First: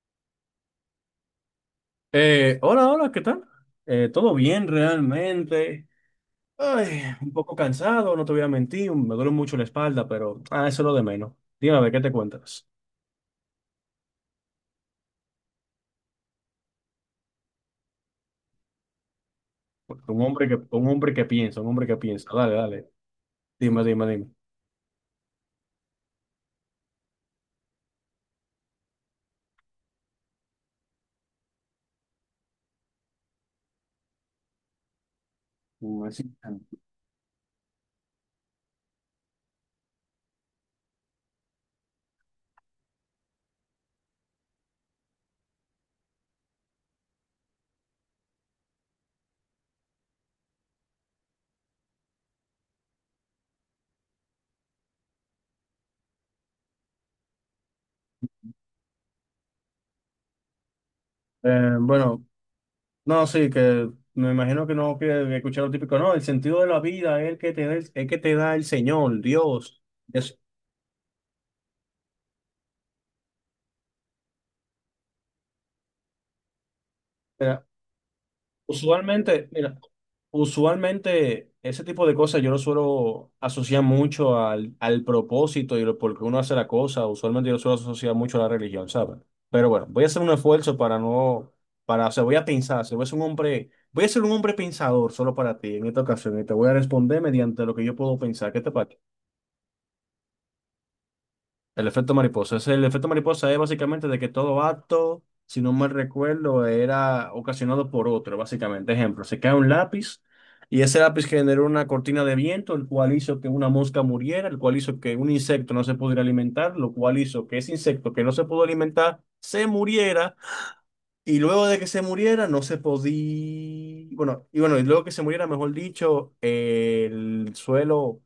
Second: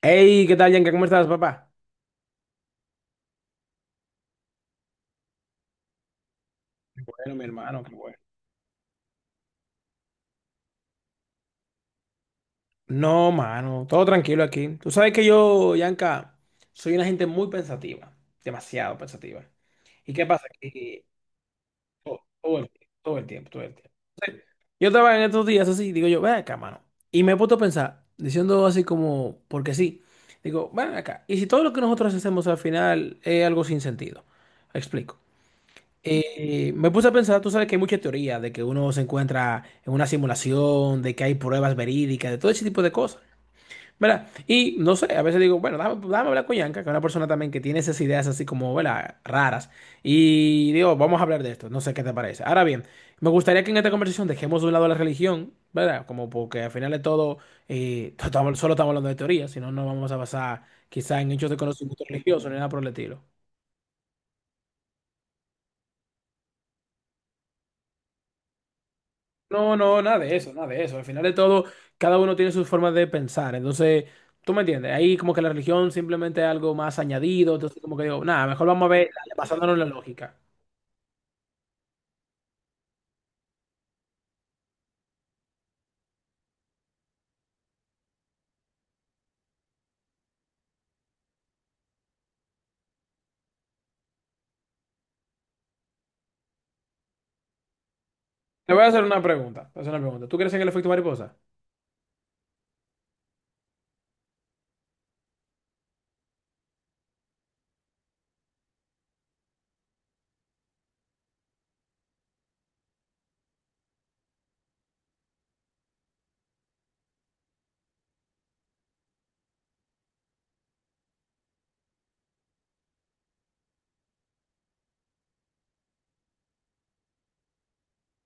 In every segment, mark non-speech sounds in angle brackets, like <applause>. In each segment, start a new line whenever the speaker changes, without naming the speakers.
Hey, ¿qué tal, Yanka? ¿Cómo estás, papá?
Hola, hola, ¿qué tal? Todo bien realmente. Ay, un
Bueno, mi
poco
hermano, qué
cansado,
bueno.
no te voy a mentir, me duele mucho la espalda, pero eso es lo de menos. Dime, a ver, ¿qué te cuentas?
No, mano, todo tranquilo aquí. Tú sabes que yo, Yanka, soy una gente muy pensativa, demasiado pensativa. ¿Y qué pasa?
Un
Que
hombre que piensa, un hombre que
todo,
piensa. Dale,
todo el, tiempo,
dale.
todo el tiempo, todo el
Dime,
tiempo.
dime, dime.
Yo estaba en estos días así, digo yo, ven acá, mano. Y me he puesto a pensar, diciendo así como, porque sí, digo, ven acá. ¿Y si todo lo que nosotros hacemos al final es algo sin sentido? Explico.
Mm, así.
Me puse a pensar, tú sabes que hay mucha teoría de que uno se encuentra en una simulación, de que hay pruebas verídicas, de todo ese tipo de cosas, ¿verdad? Y no sé, a veces digo, bueno, déjame hablar con Yanka, que es una persona también que tiene esas ideas así como, ¿verdad? Raras. Y digo, vamos a hablar de esto, no sé qué te parece. Ahora bien, me gustaría que en esta conversación dejemos de un lado la religión, ¿verdad? Como porque al final de todo, <laughs> solo estamos hablando de teoría, si no, no vamos a basar quizá en hechos de conocimiento
Bueno,
religioso ni nada por el estilo.
no, sí, que me imagino que no quieres escuchar lo típico, no, el sentido de la vida es el que te da el, es que te da el Señor,
No,
Dios.
no, nada de
Es-
eso, nada de eso. Al final de todo, cada uno tiene sus formas de pensar. Entonces, tú me entiendes, ahí como que la religión simplemente es algo más añadido.
eh,
Entonces, como que digo, nada, mejor vamos a ver, dale,
Usualmente,
basándonos
mira,
en la lógica.
usualmente ese tipo de cosas yo lo suelo asociar mucho al propósito y por qué uno hace la cosa. Usualmente yo lo suelo asociar mucho a la religión, ¿sabes? Pero bueno, voy a hacer un esfuerzo para no, para, o sea, voy a pensar, se voy a ser un hombre pensador solo para ti en esta ocasión y te voy a responder mediante lo que yo puedo pensar. ¿Qué te
Te voy a
parece?
hacer una pregunta, te voy a hacer una pregunta. ¿Tú crees en el efecto mariposa?
El efecto mariposa. Es básicamente de que todo acto, si no mal recuerdo, era ocasionado por otro, básicamente. Ejemplo, se cae un lápiz y ese lápiz generó una cortina de viento, el cual hizo que una mosca muriera, el cual hizo que un insecto no se pudiera alimentar, lo cual hizo que ese insecto que no se pudo alimentar se muriera y luego de que se muriera, no se podía. Bueno, y luego que se muriera, mejor dicho, el suelo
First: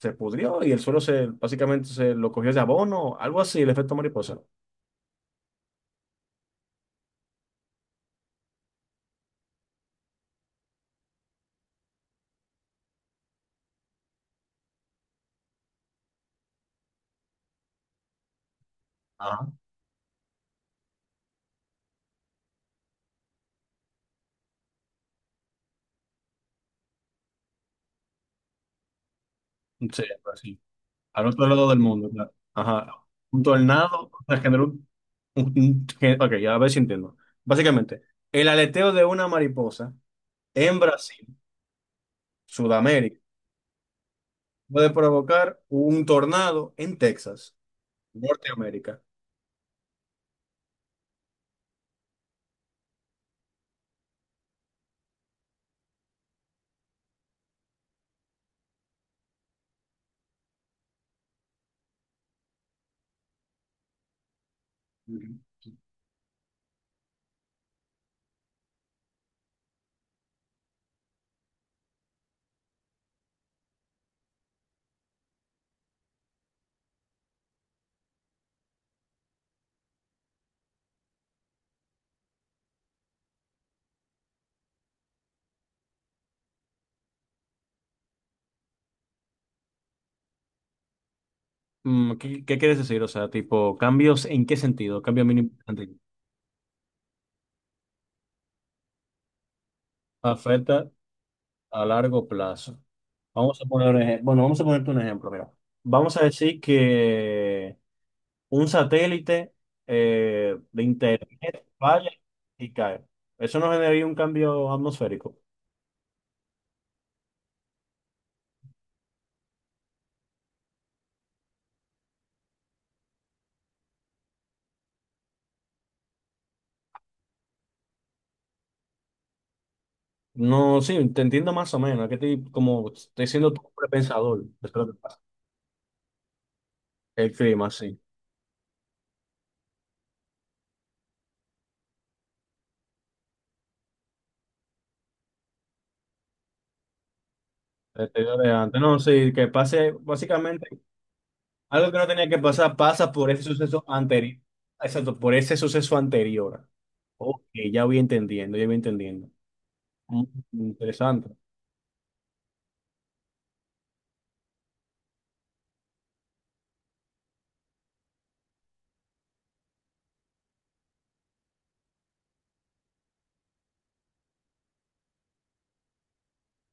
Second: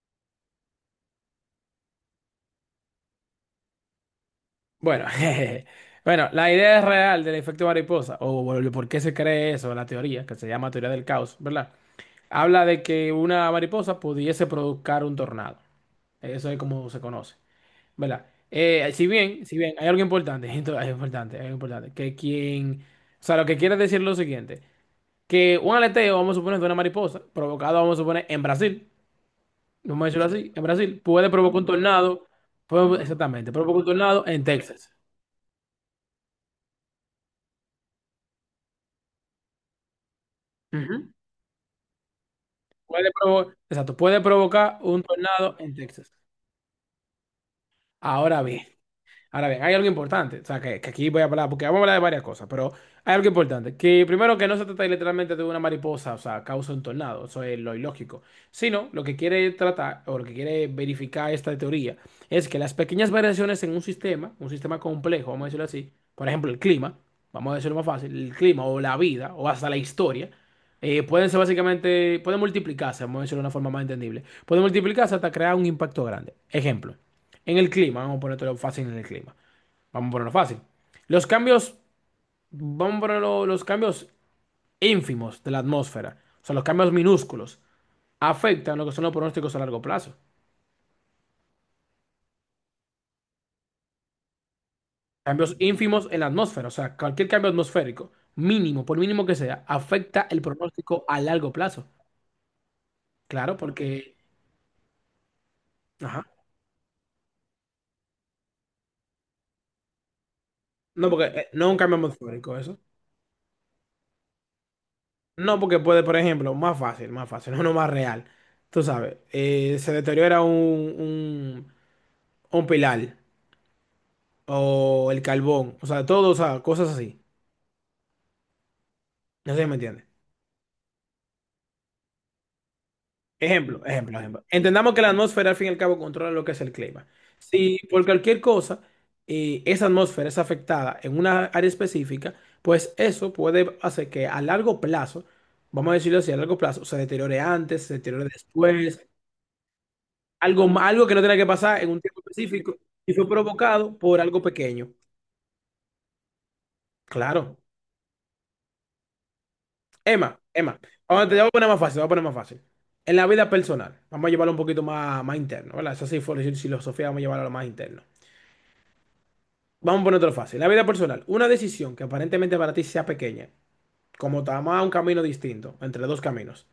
se pudrió y el suelo se básicamente se lo cogió de abono, algo así, el efecto mariposa.
Bueno, <laughs> jeje. Bueno, la idea real del efecto mariposa, o el por qué se cree eso, la teoría, que se llama teoría del caos, ¿verdad? Habla de que una mariposa pudiese provocar un tornado. Eso es como se conoce. ¿Verdad? Si bien,
Ajá.
si bien, hay algo importante, <laughs> hay algo importante, que quien, o sea, lo que quiere decir es lo siguiente, que un aleteo, vamos a suponer, de una mariposa, provocado, vamos a suponer, en Brasil,
Sí,
vamos a decirlo
pues
así,
sí.
en Brasil,
Al
puede
otro
provocar un
lado del mundo,
tornado,
claro. Ajá. Un
exactamente, provoca un
tornado, o
tornado
sea,
en
generó
Texas.
Ok, ya a ver si entiendo. Básicamente, el aleteo de una mariposa en
Ujú.
Brasil, Sudamérica,
Exacto, puede provocar
puede
un tornado
provocar
en
un
Texas.
tornado en Texas,
Ahora bien.
Norteamérica.
Ahora bien, hay algo importante, o sea, que aquí voy a hablar, porque vamos a hablar de varias cosas, pero hay algo importante, que primero que no se trata literalmente de una mariposa, o sea, causa un tornado, eso es lo ilógico, sino lo que quiere tratar o lo que quiere verificar esta teoría es que las pequeñas variaciones en un sistema complejo, vamos a decirlo así, por ejemplo, el clima, vamos a decirlo más fácil, el clima o la vida o hasta la historia, pueden ser básicamente, pueden multiplicarse, vamos a decirlo de una forma más entendible, pueden multiplicarse hasta crear un impacto grande. Ejemplo. En el clima, vamos a ponértelo fácil en el clima. Vamos a ponerlo fácil. Los cambios, vamos a ponerlo, los cambios ínfimos de la atmósfera, o sea, los cambios minúsculos, afectan lo que son los pronósticos a largo plazo.
Mm. ¿Qué quieres decir? O sea, tipo, ¿cambios en qué sentido? Cambio mínimo
Cambios
importante.
ínfimos en la atmósfera, o sea, cualquier cambio atmosférico, mínimo, por mínimo que sea, afecta el
Afecta
pronóstico a largo
a
plazo.
largo plazo.
Claro,
Vamos a poner, un
porque.
ejem- Bueno, vamos a ponerte un ejemplo, mira. Vamos a
Ajá.
decir que un satélite de
No, porque
internet
no es un cambio
falla
atmosférico
y
eso.
cae. Eso no generaría un cambio atmosférico.
No, porque puede, por ejemplo, más fácil, no, no más real. Tú sabes, se deteriora un, un pilar o el carbón, o sea, todo, o sea, cosas así. No sé si me entiendes.
No, sí, te entiendo más o menos. Como estoy siendo tu
Ejemplo, ejemplo,
pensador,
ejemplo.
es lo
Entendamos
que
que la
pasa.
atmósfera al fin y al cabo controla lo que es el clima.
El clima,
Si
sí.
por cualquier cosa esa atmósfera es afectada en una área específica, pues eso puede hacer que a largo plazo, vamos a decirlo así, a largo plazo, se deteriore antes, se
Te
deteriore
digo de antes. No,
después,
sí, que pase básicamente.
algo que no tenía que pasar en
Algo que
un
no
tiempo
tenía que pasar
específico
pasa
y fue
por ese suceso
provocado por
anterior.
algo pequeño.
Exacto, por ese suceso anterior. Ok,
Claro.
ya voy entendiendo, ya voy entendiendo. Mm,
Emma, Emma, vamos,
interesante.
te voy a poner más fácil, te voy a poner más fácil. En la vida personal, vamos a llevarlo un poquito más, más interno, ¿verdad? Esa sí fue la filosofía, vamos a llevarlo a lo más interno. Vamos a poner otro fácil. En la vida personal, una decisión que aparentemente para ti sea pequeña, como tomar un camino distinto, entre dos caminos,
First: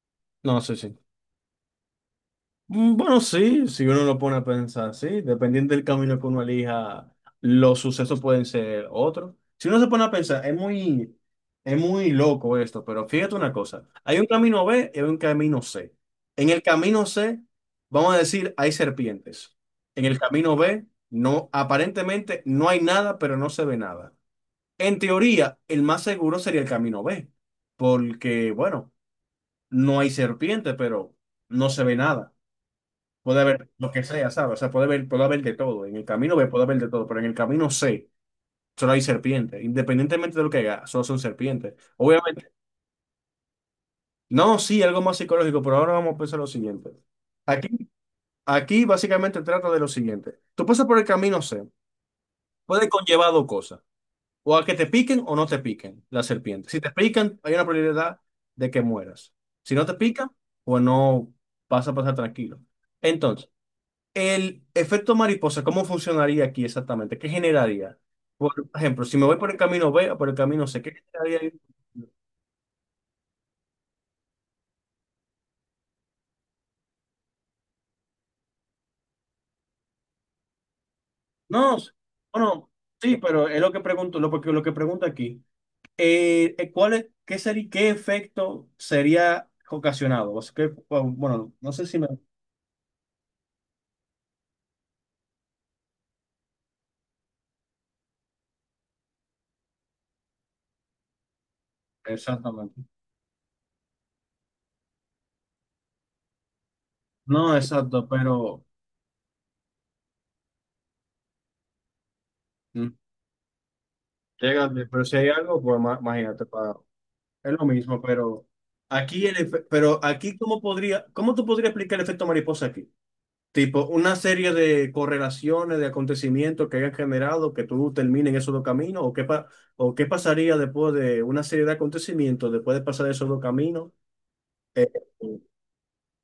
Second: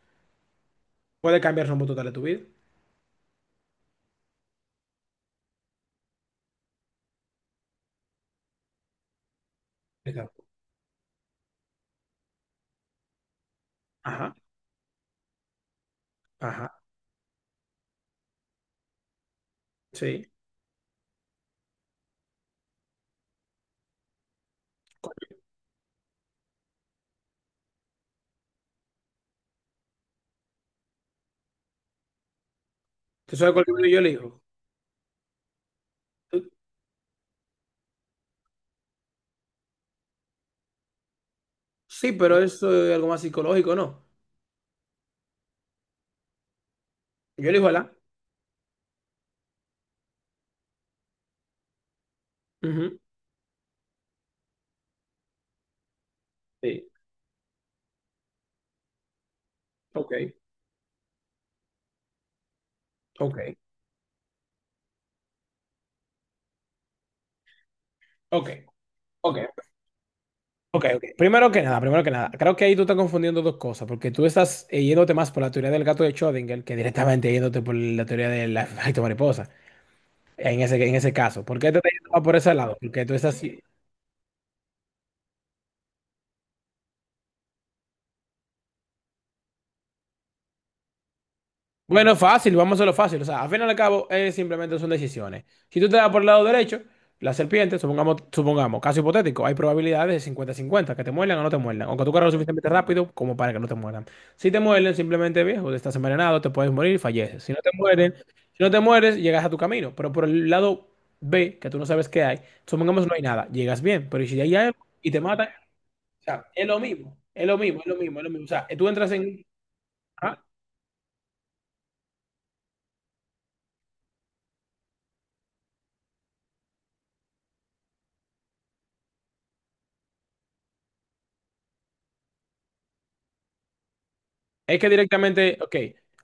No, sé sí.
puede cambiar el rumbo total de tu vida.
Bueno, sí, si uno lo pone a pensar, sí, dependiendo del camino que uno elija, los sucesos pueden ser otros. Si uno se pone a
Venga.
pensar, es muy loco esto, pero fíjate una cosa, hay un
Ajá,
camino B y hay un camino C. En el
ajá,
camino C, vamos a decir, hay serpientes. En el
sí.
camino B, no, aparentemente no hay nada, pero no se ve nada. En teoría, el más seguro sería el camino B, porque, bueno, no hay serpiente, pero no se ve nada.
¿Tú
Puede
sabes cuál
haber
libro
lo
yo
que sea,
elijo?
¿sabes? O sea, puede haber de todo. En el camino B
Tú-
puede haber de todo, pero en el camino C solo hay serpientes. Independientemente de lo que haga, solo son serpientes.
Sí, pero
Obviamente,
eso es algo más psicológico, ¿no?
no, sí, algo más psicológico, pero ahora vamos a pensar lo siguiente.
Yo
Aquí,
elijo el A.
aquí básicamente trata de lo siguiente. Tú pasas por el camino C, puede
Ujú.
conllevar dos cosas. O a que te piquen o no te piquen las serpientes. Si
Sí.
te pican, hay una probabilidad de que mueras. Si no te
Ok,
pica, pues no vas a pasar tranquilo.
ok,
Entonces, el efecto mariposa, ¿cómo funcionaría aquí exactamente? ¿Qué generaría?
ok,
Por ejemplo, si me voy
ok.
por el camino B o por el camino C,
Ok,
¿qué
ok.
generaría
Primero
ahí?
que nada, primero que nada, creo que ahí tú estás confundiendo dos cosas, porque tú estás yéndote más por la teoría del gato de Schrödinger que directamente yéndote por la teoría del <laughs> efecto mariposa, en ese caso. ¿Por qué
No,
te estás yendo más por ese
bueno,
lado? Porque tú
sí,
estás.
pero es lo que pregunto, porque lo que pregunto aquí. ¿Cuál es, qué sería, qué efecto sería ocasionado? O sea, que, bueno, no sé si me.
Bueno, fácil, vamos a lo fácil. O sea, al final y al cabo, simplemente son decisiones. Si tú te das por el lado derecho, la serpiente, supongamos, caso hipotético, hay probabilidades de 50 cincuenta que te muerdan o no te muerdan, o que tú corras lo suficientemente
Exactamente.
rápido como para que no te muerdan. Si te muerden, simplemente viejo, estás envenenado, te puedes morir y falleces.
No,
Si no te
exacto,
mueren, si
pero.
no te mueres, llegas a tu camino. Pero por el lado B, que tú no sabes qué hay,
Mm.
supongamos no hay nada, llegas bien, pero ¿y si ahí hay
Llega,
algo
pero
y
si
te
hay
matan?
algo,
O
pues
sea,
imagínate,
es
para.
lo mismo, es
Es
lo
lo
mismo, es lo
mismo,
mismo, es lo
pero
mismo. O sea, tú entras
aquí el
en.
efe- pero aquí
¿Ah?
¿cómo podría, cómo tú podrías explicar el efecto mariposa aquí? Tipo, una serie de correlaciones, de acontecimientos que hayan generado que tú termines en esos dos caminos, o qué pasaría después de una serie de acontecimientos, después de pasar esos dos caminos.
Es que
Eh,
directamente, ok,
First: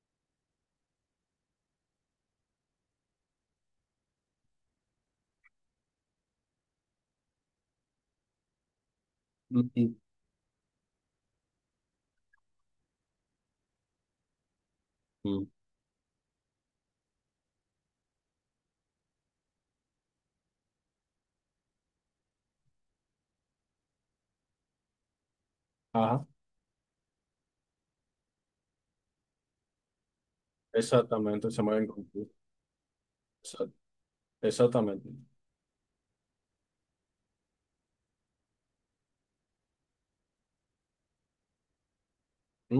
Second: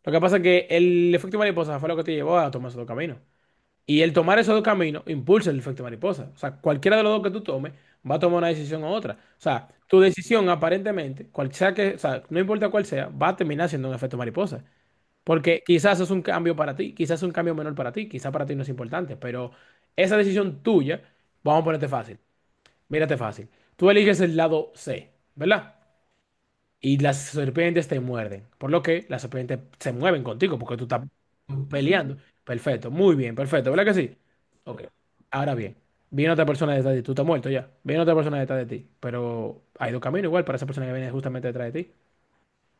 lo que pasa es que el efecto mariposa fue lo que te llevó a tomar esos dos caminos. Y el tomar esos dos caminos impulsa el efecto mariposa. O sea, cualquiera de los dos que tú tomes va a tomar una decisión u otra. O sea,
mm, mm,
tu decisión aparentemente, cual sea que, o sea, no importa cuál sea, va a terminar siendo un efecto mariposa.
mm.
Porque quizás es un cambio para ti, quizás es un cambio menor para ti, quizás para ti no es importante, pero esa decisión tuya, vamos a ponerte fácil, mírate fácil. Tú eliges el lado C, ¿verdad?
Ajá,
Y las serpientes te muerden. Por lo que las serpientes se mueven contigo porque tú estás
exactamente, se me había
peleando.
confundido.
Perfecto, muy bien,
Exa-
perfecto, ¿verdad que sí? Ok,
Exactamente.
ahora bien, viene otra persona detrás de ti, tú estás muerto ya, viene otra persona detrás de ti, pero hay dos caminos igual para esa persona que viene justamente detrás de ti.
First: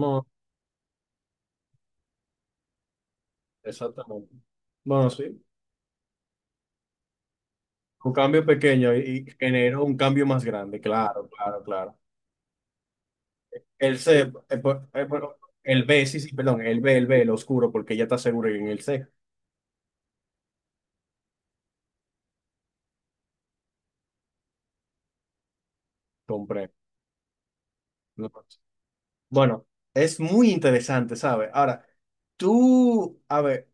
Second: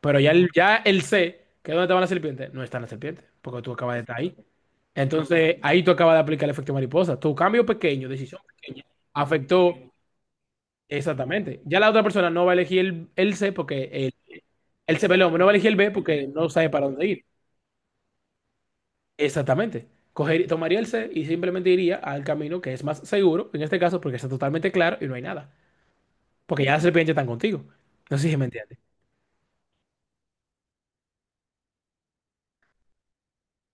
Pero ya el C, que es donde estaban las serpientes, no están las serpientes, porque tú acabas de estar
exactamente.
ahí.
Bueno, sí,
Entonces, ahí tú acabas de aplicar el efecto mariposa. Tu cambio pequeño,
un
decisión
cambio
pequeña,
pequeño y
afectó
generó un cambio más grande, claro, claro,
exactamente. Ya la
claro.
otra persona no va a elegir el C porque
El
el
C,
el C, perdón,
por-
no va a elegir el
El
B
B, sí,
porque
sí,
no
perdón,
sabe
el
para
B, el
dónde
B,
ir.
el oscuro, porque ya está seguro en el C.
Exactamente. Tomaría el C y simplemente iría al camino que es más seguro, en este caso, porque está totalmente claro y no hay nada. Porque
Compré.
ya las serpientes están contigo. No sé
No.
si me entiendes.
Bueno, es muy interesante, ¿sabes? Ahora, a ver,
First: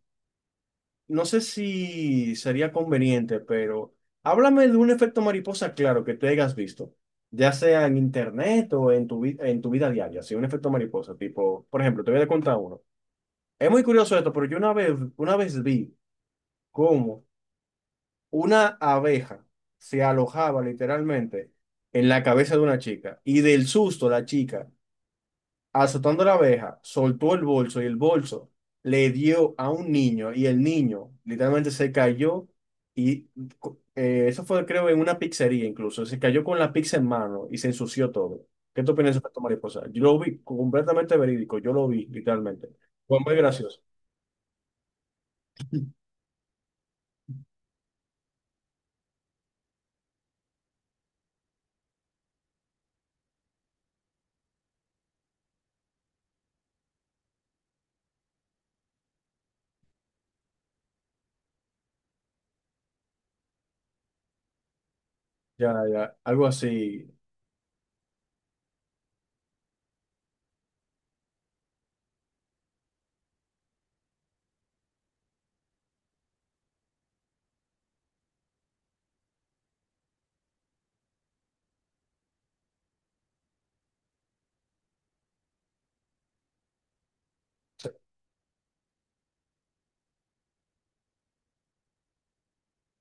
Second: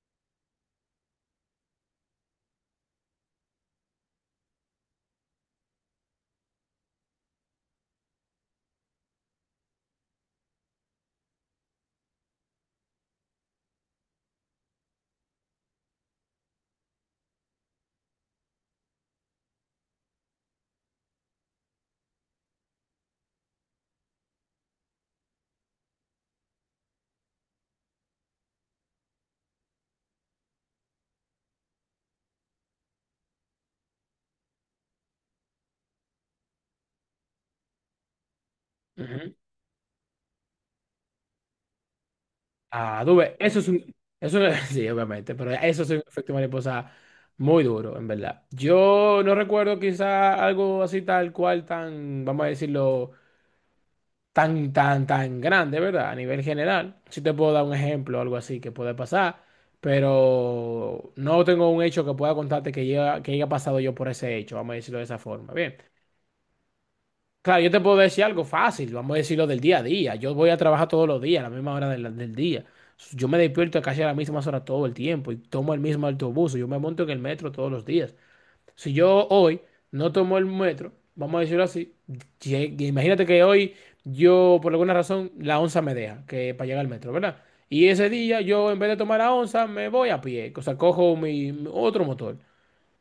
no sé si sería conveniente, pero háblame de un efecto mariposa claro que te hayas visto, ya sea en internet o en tu vida diaria, si un efecto mariposa, tipo, por ejemplo, te voy a contar uno. Es muy curioso esto, pero yo una vez vi cómo una abeja se alojaba literalmente en la cabeza de una chica y del susto la chica, azotando a la abeja, soltó el bolso y el bolso le dio a un niño y el niño literalmente se cayó y eso fue, creo, en una pizzería incluso, se cayó con la pizza en mano y se ensució todo. ¿Qué tú opinas de
Ujú.
esto, mariposa? Yo lo vi completamente verídico, yo lo vi literalmente.
Ah, tú
Fue
ves,
muy
eso es
gracioso.
un. <laughs> Sí, obviamente, pero eso es un efecto mariposa muy duro, en verdad. Yo no recuerdo quizá algo así tal cual, tan, vamos a decirlo tan, tan, tan grande, ¿verdad? A nivel general. Sí te puedo dar un ejemplo o algo así que puede pasar, pero no tengo un hecho que pueda contarte que, que haya pasado yo por ese hecho, vamos a decirlo de esa forma.
Ya,
Bien.
ya, algo así.
Claro, yo te puedo decir algo fácil, vamos a decirlo del día a día. Yo voy a trabajar todos los días, a la misma hora del día. Yo me despierto casi a las mismas horas todo el tiempo y tomo el mismo autobús. Yo me monto en el metro todos los días. Si yo hoy no tomo el metro, vamos a decirlo así, imagínate que hoy yo, por alguna razón, la onza me deja que para llegar al metro, ¿verdad? Y
Sí,
ese día yo, en vez de tomar la onza, me voy a pie, o sea, cojo mi otro motor.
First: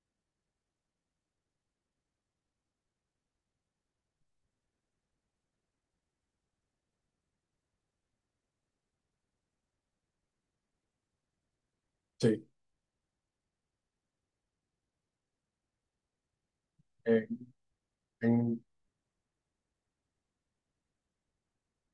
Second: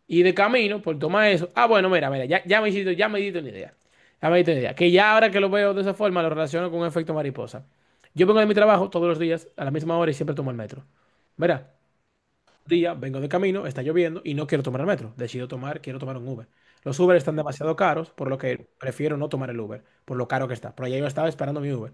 Y de camino, por tomar eso, ah, bueno, mira, mira, ya, ya me hiciste, ya me diste una idea. Ya me diste una idea. Que ya ahora que lo veo de esa forma, lo relaciono con un efecto mariposa. Yo vengo de mi trabajo todos los días, a la misma hora, y siempre tomo el metro. ¿Verdad?
sí.
Día, vengo de camino, está lloviendo y no quiero tomar el metro. Decido tomar, quiero tomar un Uber. Los Uber
Eh,
están demasiado caros, por lo
en-
que prefiero no tomar el Uber, por lo caro que está. Por allá yo estaba esperando mi Uber,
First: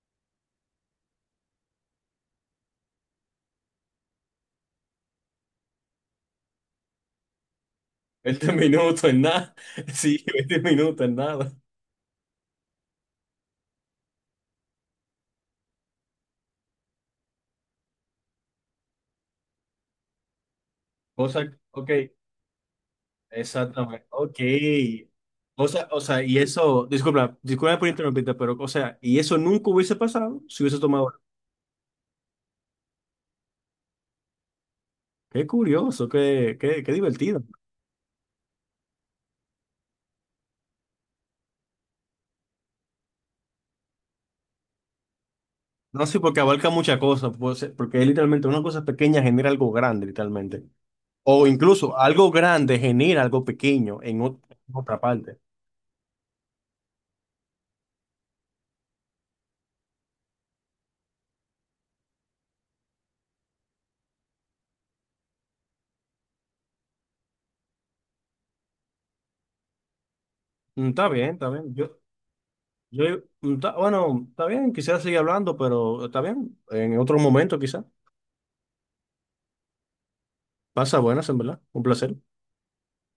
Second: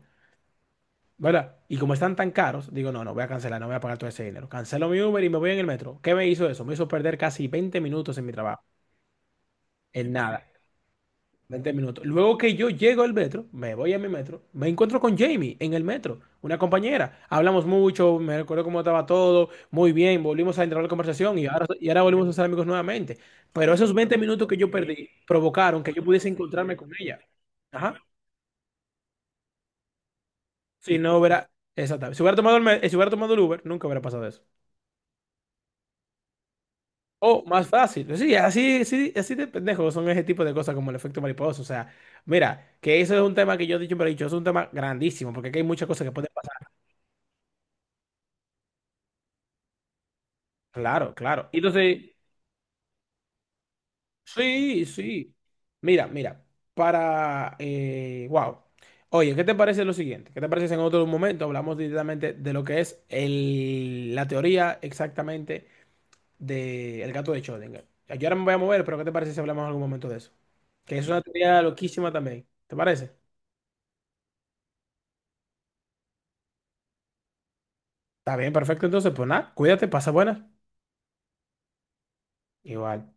¿verdad? Y como están tan caros, digo, no, no, voy a cancelar, no voy a pagar todo ese dinero. Cancelo mi Uber y me voy en el metro. ¿Qué me hizo eso? Me hizo perder casi 20 minutos en mi
20 <laughs>
trabajo,
minutos en nada. <laughs>
en
Sí,
nada.
20 minutos en nada.
20 minutos. Luego que yo llego al metro, me voy a mi metro, me encuentro con Jamie en el metro, una compañera. Hablamos mucho, me recuerdo cómo estaba todo, muy bien, volvimos a entrar a la conversación
Cosa,
y
ok,
ahora volvimos a ser amigos nuevamente. Pero esos
exactamente.
20
Ok.
minutos que yo perdí
O
provocaron
sea,
que
o
yo
sea,
pudiese
y
encontrarme
eso,
con ella.
disculpa, disculpa por
Ajá.
interrumpirte, pero, o sea, y eso nunca hubiese pasado si hubiese
Si
tomado.
no hubiera, exactamente. Si hubiera tomado el, si hubiera tomado el Uber, nunca hubiera pasado eso.
Qué curioso, qué divertido.
O más fácil. Sí, así de pendejos son ese tipo de cosas como el efecto mariposa. O sea, mira, que eso es un tema que yo siempre he dicho, es un tema grandísimo, porque aquí hay muchas
No
cosas que
sé,
pueden
porque
pasar.
abarca muchas cosas, puede ser porque es literalmente una cosa pequeña genera algo grande, literalmente.
Claro,
O
claro. Y
incluso
entonces,
algo grande genera algo pequeño en
sí,
otra
sí.
parte.
Mira, mira, para. Wow. Oye, ¿qué te parece lo siguiente? ¿Qué te parece si en otro momento hablamos directamente de lo que es el, la teoría exactamente del gato de Schrödinger? Yo ahora me voy a mover, pero ¿qué te parece si hablamos en algún momento de eso?
Mm.
Que es
Está
una
bien, está
teoría
bien. Yo.
loquísima también. ¿Te
Yo,
parece?
bueno, está bien, quisiera seguir hablando, pero está bien, en otro momento quizá.
Está bien, perfecto. Entonces, pues nada, cuídate, pasa buenas.
Pasa buenas, en verdad. Un placer.
Igual.